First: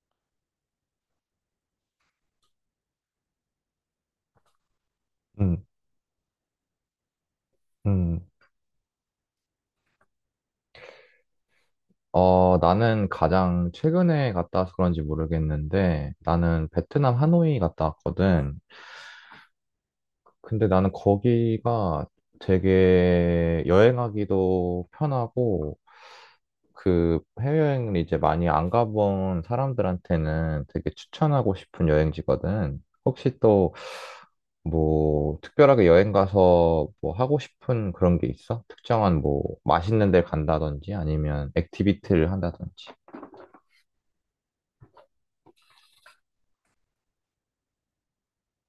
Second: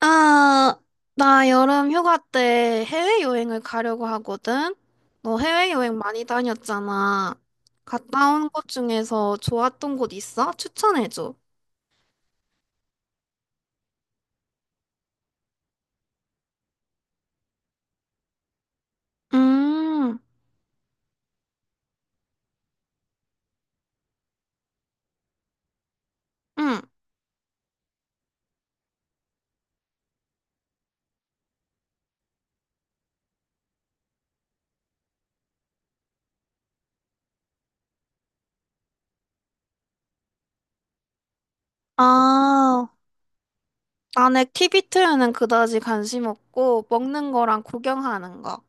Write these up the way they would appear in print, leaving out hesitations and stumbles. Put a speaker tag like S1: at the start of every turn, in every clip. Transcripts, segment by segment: S1: 아, 나 여름 휴가 때 해외여행을 가려고 하거든? 너
S2: 음,
S1: 해외여행 많이 다녔잖아.
S2: 음.
S1: 갔다 온 곳 중에서 좋았던 곳 있어? 추천해줘.
S2: 나는 가장 최근에 갔다 와서 그런지 모르겠는데, 나는 베트남 하노이 갔다 왔거든.
S1: 음,
S2: 근데 나는 거기가 되게 여행하기도 편하고,
S1: 응.
S2: 그 해외여행을 이제 많이 안 가본 사람들한테는 되게 추천하고 싶은 여행지거든. 혹시 또 뭐 특별하게 여행 가서 뭐 하고 싶은 그런 게 있어? 특정한 뭐 맛있는 데 간다든지 아니면 액티비티를 한다든지.
S1: 아, 난 액티비티에는 그다지 관심 없고, 먹는 거랑 구경하는 거.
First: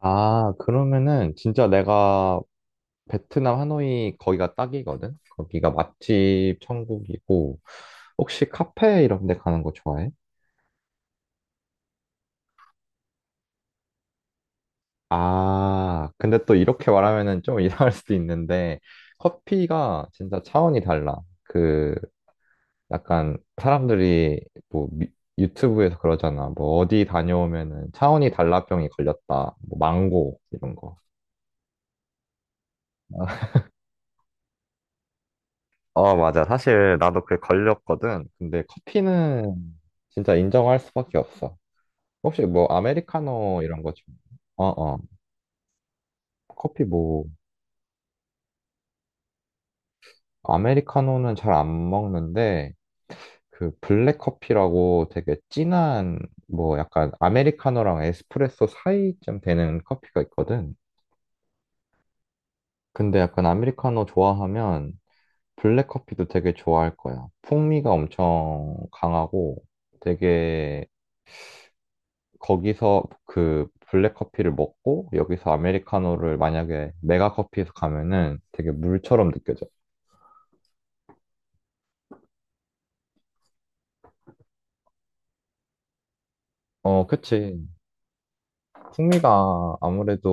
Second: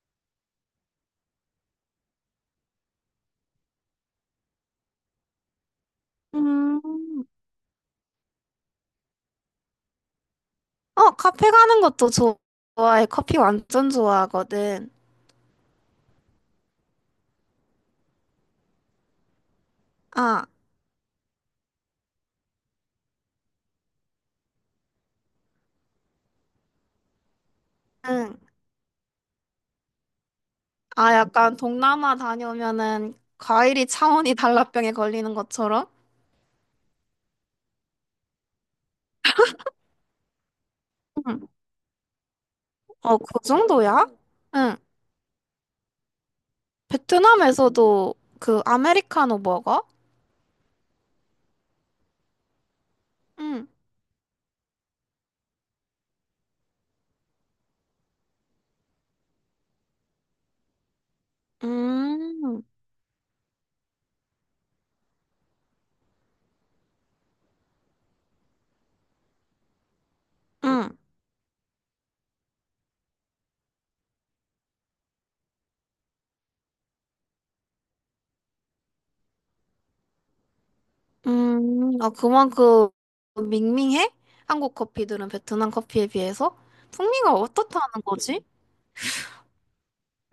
S2: 아, 그러면은 진짜 내가 베트남 하노이 거기가 딱이거든? 거기가 맛집
S1: 음,
S2: 천국이고 혹시 카페 이런 데 가는 거 좋아해?
S1: 어, 카페 가는 것도 좋아해. 커피 완전 좋아하거든.
S2: 아, 근데 또 이렇게 말하면은 좀 이상할 수도 있는데 커피가 진짜
S1: 아,
S2: 차원이 달라. 그 약간 사람들이 뭐 미- 유튜브에서 그러잖아. 뭐 어디 다녀오면은 차원이
S1: 응.
S2: 달라병이 걸렸다. 뭐 망고 이런 거.
S1: 아, 약간 동남아 다녀오면은 과일이 차원이 달라병에 걸리는 것처럼?
S2: 어, 맞아. 사실 나도 그게 걸렸거든. 근데 커피는 진짜 인정할 수밖에
S1: 응.
S2: 없어. 혹시 뭐
S1: 어, 그
S2: 아메리카노 이런 거 좀.
S1: 정도야?
S2: 어,
S1: 응.
S2: 어. 커피 뭐
S1: 베트남에서도 그 아메리카노 먹어?
S2: 아메리카노는 잘 안 먹는데
S1: 응.
S2: 그 블랙 커피라고 되게 진한 뭐 약간 아메리카노랑 에스프레소 사이쯤 되는 커피가 있거든.
S1: 음,
S2: 근데 약간 아메리카노 좋아하면 블랙 커피도 되게 좋아할 거야. 풍미가 엄청 강하고 되게
S1: 응.
S2: 거기서 그 블랙 커피를 먹고 여기서 아메리카노를 만약에 메가 커피에서 가면은 되게 물처럼 느껴져.
S1: 아, 그만큼 밍밍해? 한국 커피들은 베트남 커피에 비해서?
S2: 어,
S1: 풍미가
S2: 그치.
S1: 어떻다는 거지?
S2: 풍미가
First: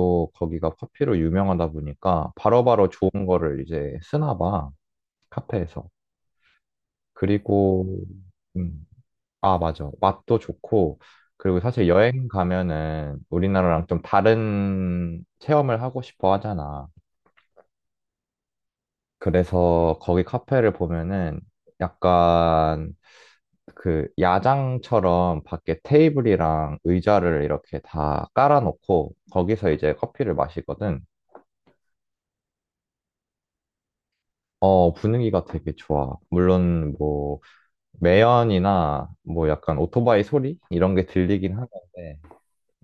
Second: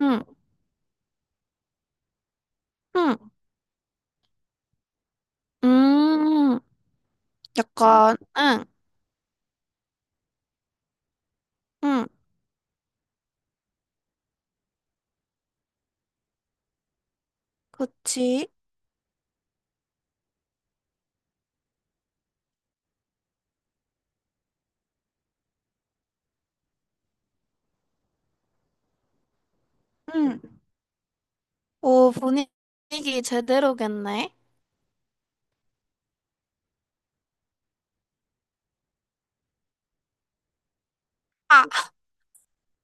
S1: 응,
S2: 거기가 커피로 유명하다 보니까 바로바로 좋은
S1: 응,
S2: 거를 이제 쓰나 봐. 카페에서.
S1: 음,
S2: 그리고,
S1: 약간, 응,
S2: 음, 아, 맞아. 맛도 좋고, 그리고 사실
S1: 응,
S2: 여행 가면은 우리나라랑 좀 다른 체험을 하고 싶어 하잖아.
S1: 그치.
S2: 그래서 거기 카페를 보면은 약간 그 야장처럼 밖에 테이블이랑 의자를 이렇게 다 깔아놓고 거기서 이제 커피를
S1: 응.
S2: 마시거든.
S1: 오, 분위기 제대로겠네.
S2: 어, 분위기가 되게 좋아. 물론 뭐 매연이나 뭐 약간 오토바이 소리 이런 게 들리긴
S1: 아,
S2: 하는데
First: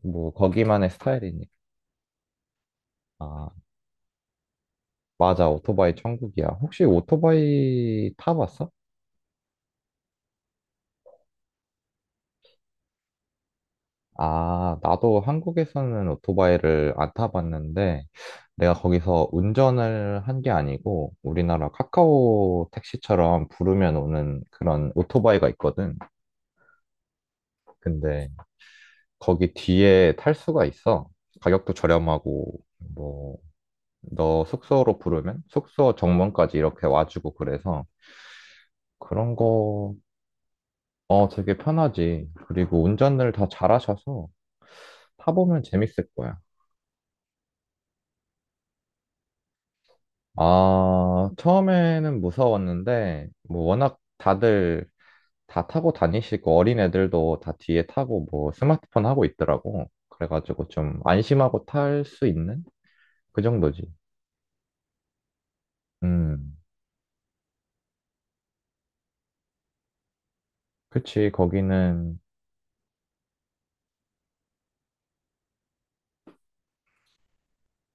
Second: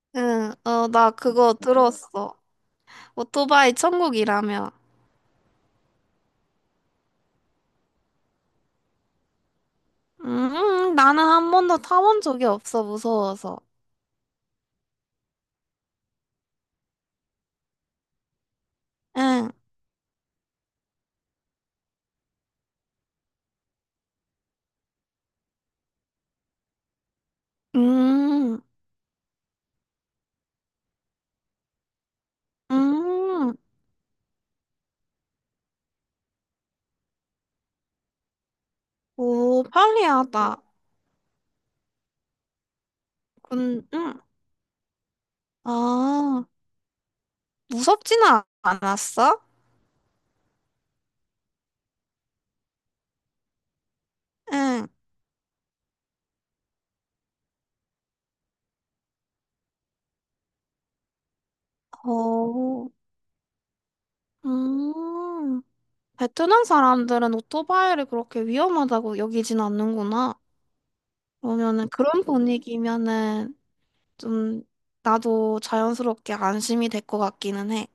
S2: 뭐
S1: 응, 어,
S2: 거기만의
S1: 나
S2: 스타일이니까.
S1: 그거 들었어.
S2: 아,
S1: 오토바이 천국이라며.
S2: 맞아. 오토바이 천국이야. 혹시 오토바이 타봤어?
S1: 나는 한 번도 타본 적이 없어, 무서워서.
S2: 아, 나도 한국에서는 오토바이를 안 타봤는데, 내가 거기서
S1: 응,
S2: 운전을 한 게 아니고, 우리나라 카카오 택시처럼 부르면 오는 그런 오토바이가 있거든. 근데
S1: 음,
S2: 거기 뒤에 탈 수가 있어. 가격도 저렴하고, 뭐,
S1: 음,
S2: 너 숙소로 부르면 숙소 정문까지 이렇게 와주고 그래서 그런
S1: 오,
S2: 거,
S1: 편리하다.
S2: 어, 되게 편하지. 그리고 운전을 다
S1: 근, 음,
S2: 잘하셔서 타보면 재밌을 거야.
S1: 아, 무섭지는 않았어?
S2: 아, 처음에는 무서웠는데, 뭐, 워낙 다들
S1: 응,
S2: 다 타고 다니시고, 어린 애들도 다 뒤에 타고, 뭐, 스마트폰 하고 있더라고. 그래가지고 좀 안심하고 탈 수 있는?
S1: 오,
S2: 그 정도지.
S1: 음,
S2: 음,
S1: 베트남 사람들은 오토바이를 그렇게 위험하다고 여기진 않는구나.
S2: 그치,
S1: 그러면은
S2: 거기는,
S1: 그런 분위기면은 좀 나도 자연스럽게 안심이 될 것 같기는 해.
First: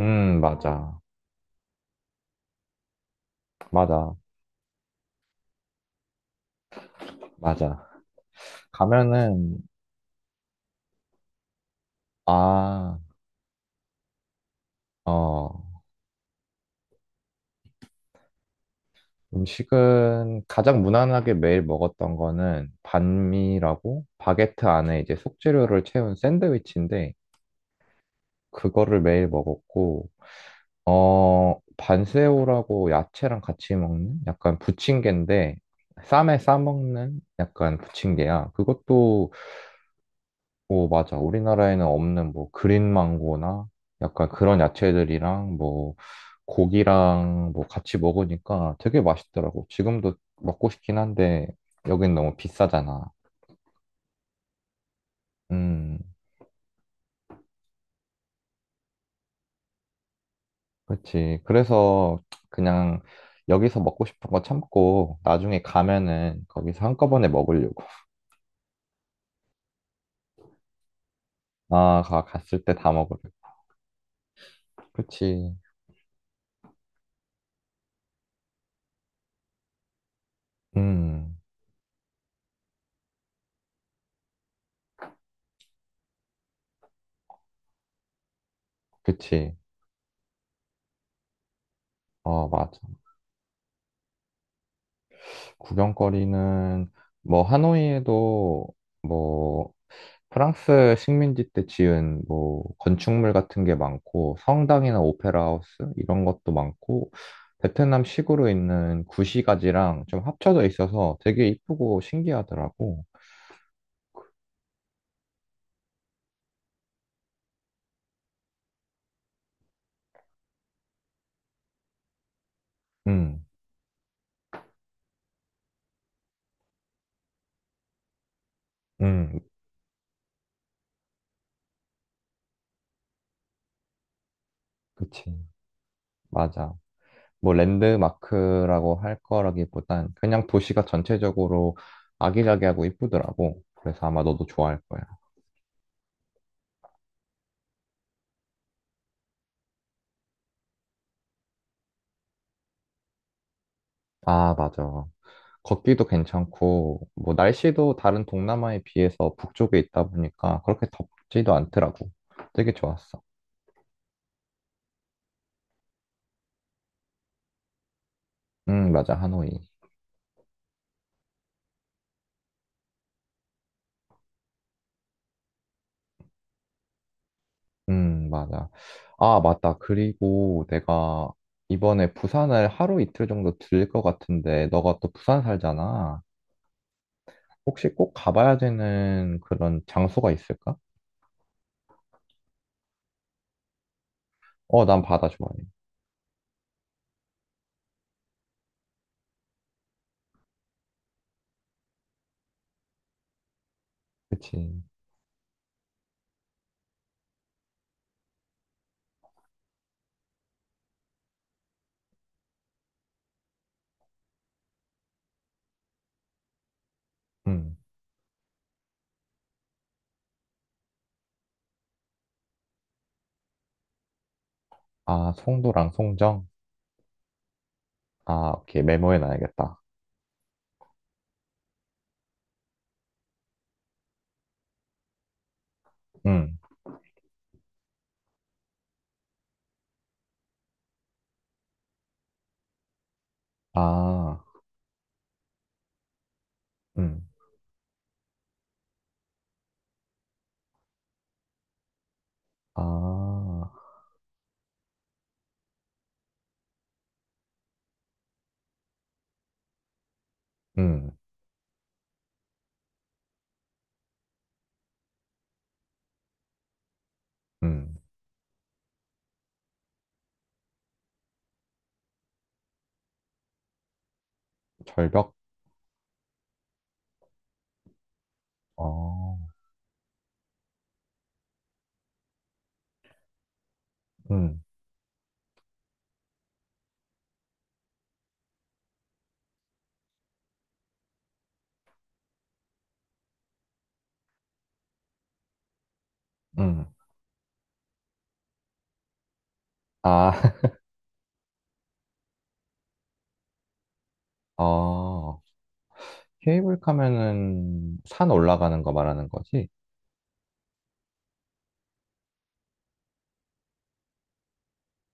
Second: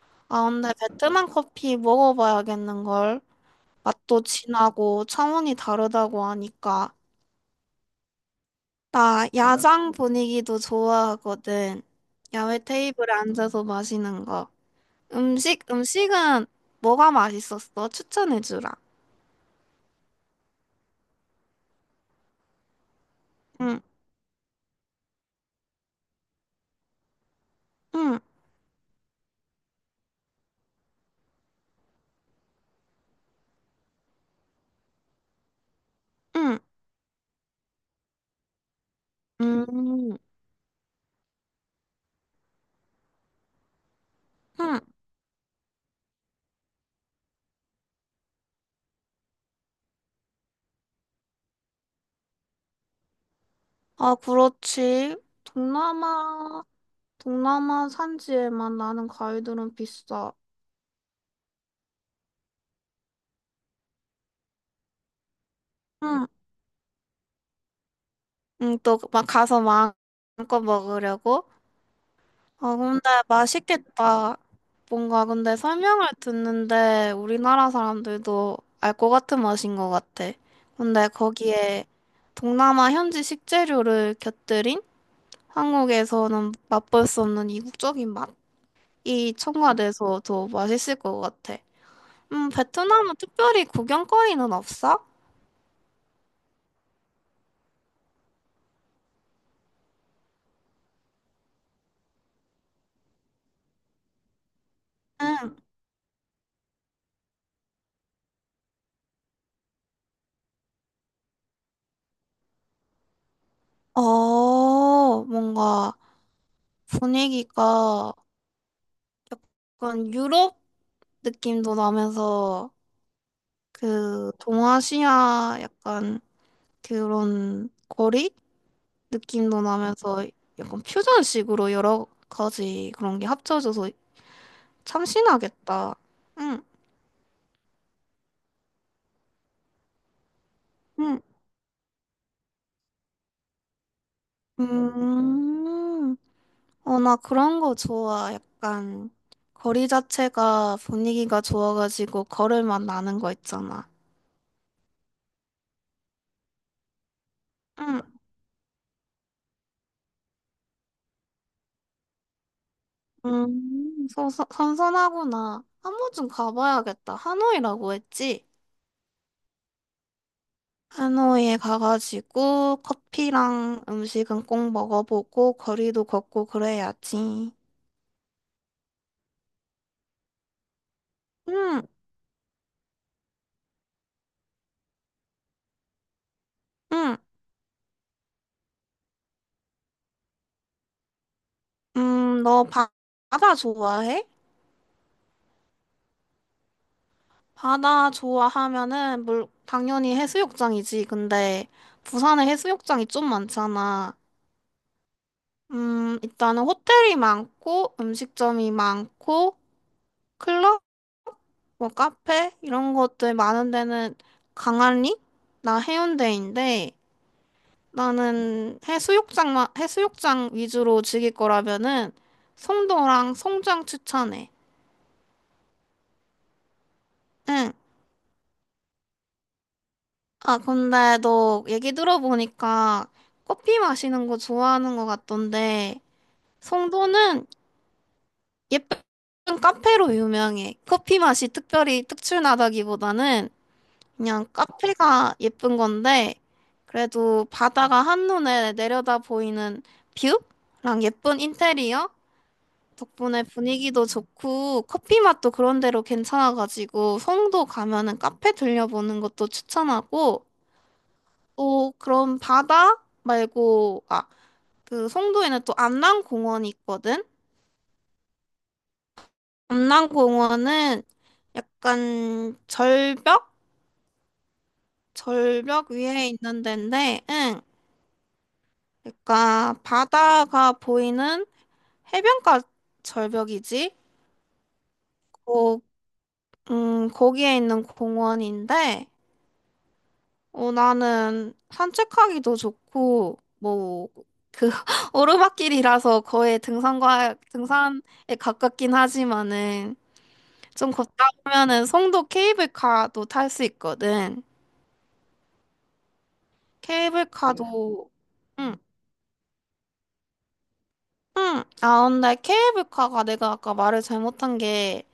S1: 아, 근데
S2: 맞아.
S1: 베트남 커피 먹어봐야겠는걸.
S2: 맞아.
S1: 맛도 진하고 차원이 다르다고 하니까.
S2: 맞아.
S1: 나
S2: 가면은,
S1: 야장 분위기도 좋아하거든. 야외
S2: 아,
S1: 테이블에 앉아서 마시는 거.
S2: 어,
S1: 음식은 뭐가 맛있었어? 추천해주라.
S2: 음식은 가장 무난하게 매일 먹었던 거는
S1: 응,
S2: 반미라고, 바게트 안에 이제 속재료를 채운 샌드위치인데,
S1: 응,
S2: 그거를 매일 먹었고, 어, 반새우라고 야채랑 같이 먹는 약간 부침개인데, 쌈에
S1: 응,
S2: 싸먹는 약간 부침개야. 그것도,
S1: 응,
S2: 뭐, 맞아. 우리나라에는 없는 뭐, 그린 망고나 약간 그런
S1: 응.
S2: 야채들이랑 뭐, 고기랑 뭐 같이 먹으니까 되게 맛있더라고. 지금도 먹고 싶긴 한데, 여긴 너무 비싸잖아.
S1: 아, 그렇지.
S2: 음.
S1: 동남아, 동남아 산지에만 나는 과일들은 비싸.
S2: 그렇지. 그래서 그냥 여기서 먹고 싶은 거 참고 나중에
S1: 응,
S2: 가면은 거기서 한꺼번에 먹으려고.
S1: 응, 또 막 가서 마음껏 먹으려고?
S2: 갔을 때
S1: 아,
S2: 다
S1: 근데
S2: 먹으려고.
S1: 맛있겠다. 뭔가
S2: 그치.
S1: 근데 설명을 듣는데 우리나라 사람들도 알 것 같은 맛인 것 같아. 근데
S2: 음,
S1: 거기에 동남아 현지 식재료를 곁들인 한국에서는 맛볼 수 없는 이국적인 맛이
S2: 그치.
S1: 첨가돼서 더 맛있을 것 같아.
S2: 어, 맞아.
S1: 베트남은 특별히 구경거리는 없어?
S2: 구경거리는 뭐 하노이에도 뭐 프랑스 식민지 때 지은 뭐 건축물 같은 게 많고 성당이나 오페라
S1: 응.
S2: 하우스 이런 것도 많고 베트남 식으로 있는 구시가지랑 좀 합쳐져 있어서 되게 이쁘고 신기하더라고.
S1: 어, 뭔가 분위기가 약간 유럽 느낌도 나면서
S2: 음,
S1: 그 동아시아 약간 그런 거리
S2: 음,
S1: 느낌도 나면서 약간 퓨전식으로 여러 가지 그런 게 합쳐져서 참
S2: 그치.
S1: 신나겠다. 응,
S2: 맞아. 뭐, 랜드마크라고 할 거라기보단 그냥 도시가
S1: 응,
S2: 전체적으로 아기자기하고 이쁘더라고. 그래서 아마 너도 좋아할 거야.
S1: 음, 어, 나 그런 거 좋아. 약간 거리 자체가 분위기가 좋아가지고 걸을 맛 나는 거 있잖아.
S2: 아, 맞아. 걷기도 괜찮고, 뭐, 날씨도
S1: 응,
S2: 다른 동남아에 비해서 북쪽에 있다 보니까 그렇게 덥지도 않더라고. 되게 좋았어.
S1: 선선하구나. 한 번쯤 가봐야겠다. 하노이라고 했지?
S2: 맞아. 하노이.
S1: 하노이에 가가지고 커피랑 음식은 꼭 먹어보고 거리도 걷고 그래야지.
S2: 맞아. 아, 맞다. 그리고 내가
S1: 응,
S2: 이번에 부산을 하루 이틀 정도 들것 같은데, 너가 또 부산 살잖아.
S1: 응,
S2: 혹시 꼭 가봐야 되는 그런 장소가 있을까?
S1: 너 바다 좋아해?
S2: 어, 난 바다 좋아해.
S1: 바다 좋아하면은 물, 당연히 해수욕장이지. 근데 부산에 해수욕장이 좀 많잖아.
S2: 그치.
S1: 일단은 호텔이 많고 음식점이 많고 클럽 뭐 카페 이런 것들 많은 데는 강아리? 나 해운대인데
S2: 음.
S1: 나는 해수욕장만 해수욕장 위주로 즐길 거라면은 송도랑 송정 추천해.
S2: 아, 송도랑 송정?
S1: 응.
S2: 아, 오케이. 메모해 놔야겠다.
S1: 아 근데 너 얘기 들어보니까 커피 마시는 거 좋아하는 것 같던데
S2: 음.
S1: 송도는 예쁜 카페로 유명해. 커피 맛이 특별히 특출나다기보다는
S2: 아,
S1: 그냥 카페가 예쁜 건데,
S2: 음.
S1: 그래도 바다가 한눈에 내려다 보이는 뷰랑 예쁜 인테리어? 덕분에
S2: 아,
S1: 분위기도 좋고, 커피 맛도 그런 데로 괜찮아가지고, 송도 가면은 카페 들려보는 것도 추천하고,
S2: 음.
S1: 또 그런 바다 말고, 아, 그 송도에는 또 안남공원이 있거든?
S2: 음.
S1: 안남공원은 약간 절벽?
S2: 절벽?
S1: 절벽 위에 있는 데인데, 응.
S2: 어,
S1: 그러니까 바다가 보이는 해변가 절벽이지.
S2: 음.
S1: 거, 거기에 있는 공원인데, 어, 나는 산책하기도 좋고, 뭐, 그 오르막길이라서 거의
S2: 음.
S1: 등산과 등산에 가깝긴 하지만은
S2: 아,
S1: 좀 걷다 보면은 송도 케이블카도 탈 수 있거든. 그래?
S2: 어. 케이블카면은
S1: 케이블카도
S2: 산
S1: 응,
S2: 올라가는 거 말하는 거지?
S1: 응. 아, 근데 케이블카가 내가 아까 말을 잘못한 게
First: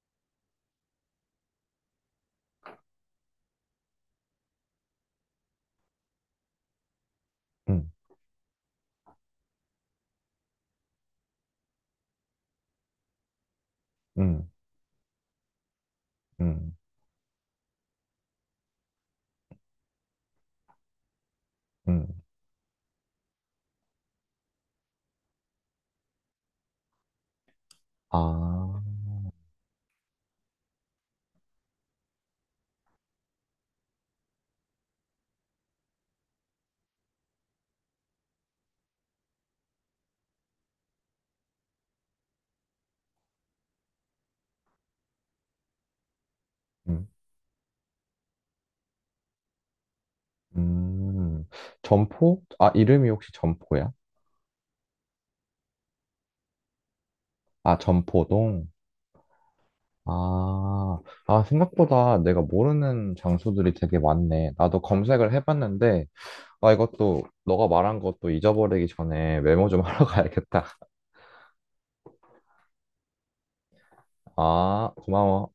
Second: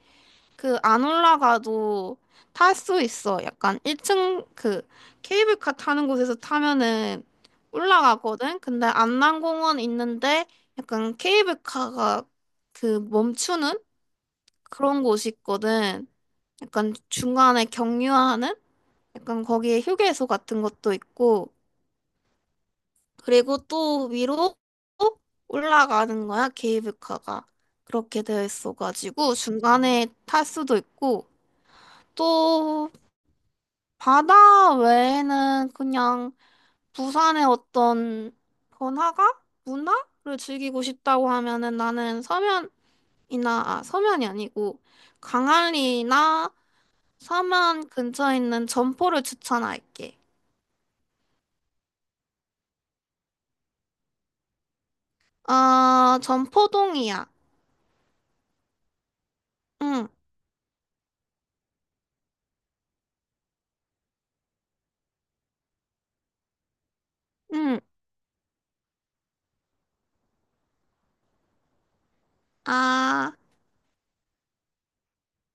S1: 그 안 올라가도 탈 수 있어. 약간 1층 그 케이블카 타는 곳에서 타면은
S2: 음.
S1: 올라가거든. 근데 안남공원 있는데 약간 케이블카가 그 멈추는
S2: 음.
S1: 그런 곳이 있거든.
S2: 음.
S1: 약간 중간에 경유하는 약간 거기에 휴게소 같은 것도 있고
S2: 음.
S1: 그리고 또 위로 올라가는 거야 케이블카가 그렇게 되어
S2: 아,
S1: 있어가지고 중간에 탈 수도 있고. 또 바다 외에는 그냥 부산의 어떤 번화가? 문화를 즐기고 싶다고 하면은 나는 서면이나, 아, 서면이 아니고 광안리나
S2: 음.
S1: 서면 근처에 있는 점포를 추천할게.
S2: 음. 점포? 아, 이름이 혹시 점포야?
S1: 아, 점포동이야.
S2: 아, 점포동?
S1: 응,
S2: 아, 아, 생각보다 내가 모르는 장소들이 되게 많네. 나도 검색을 해봤는데, 아, 이것도, 너가
S1: 응.
S2: 말한 것도 잊어버리기 전에 메모 좀 하러 가야겠다.
S1: 아.
S2: 아, 고마워.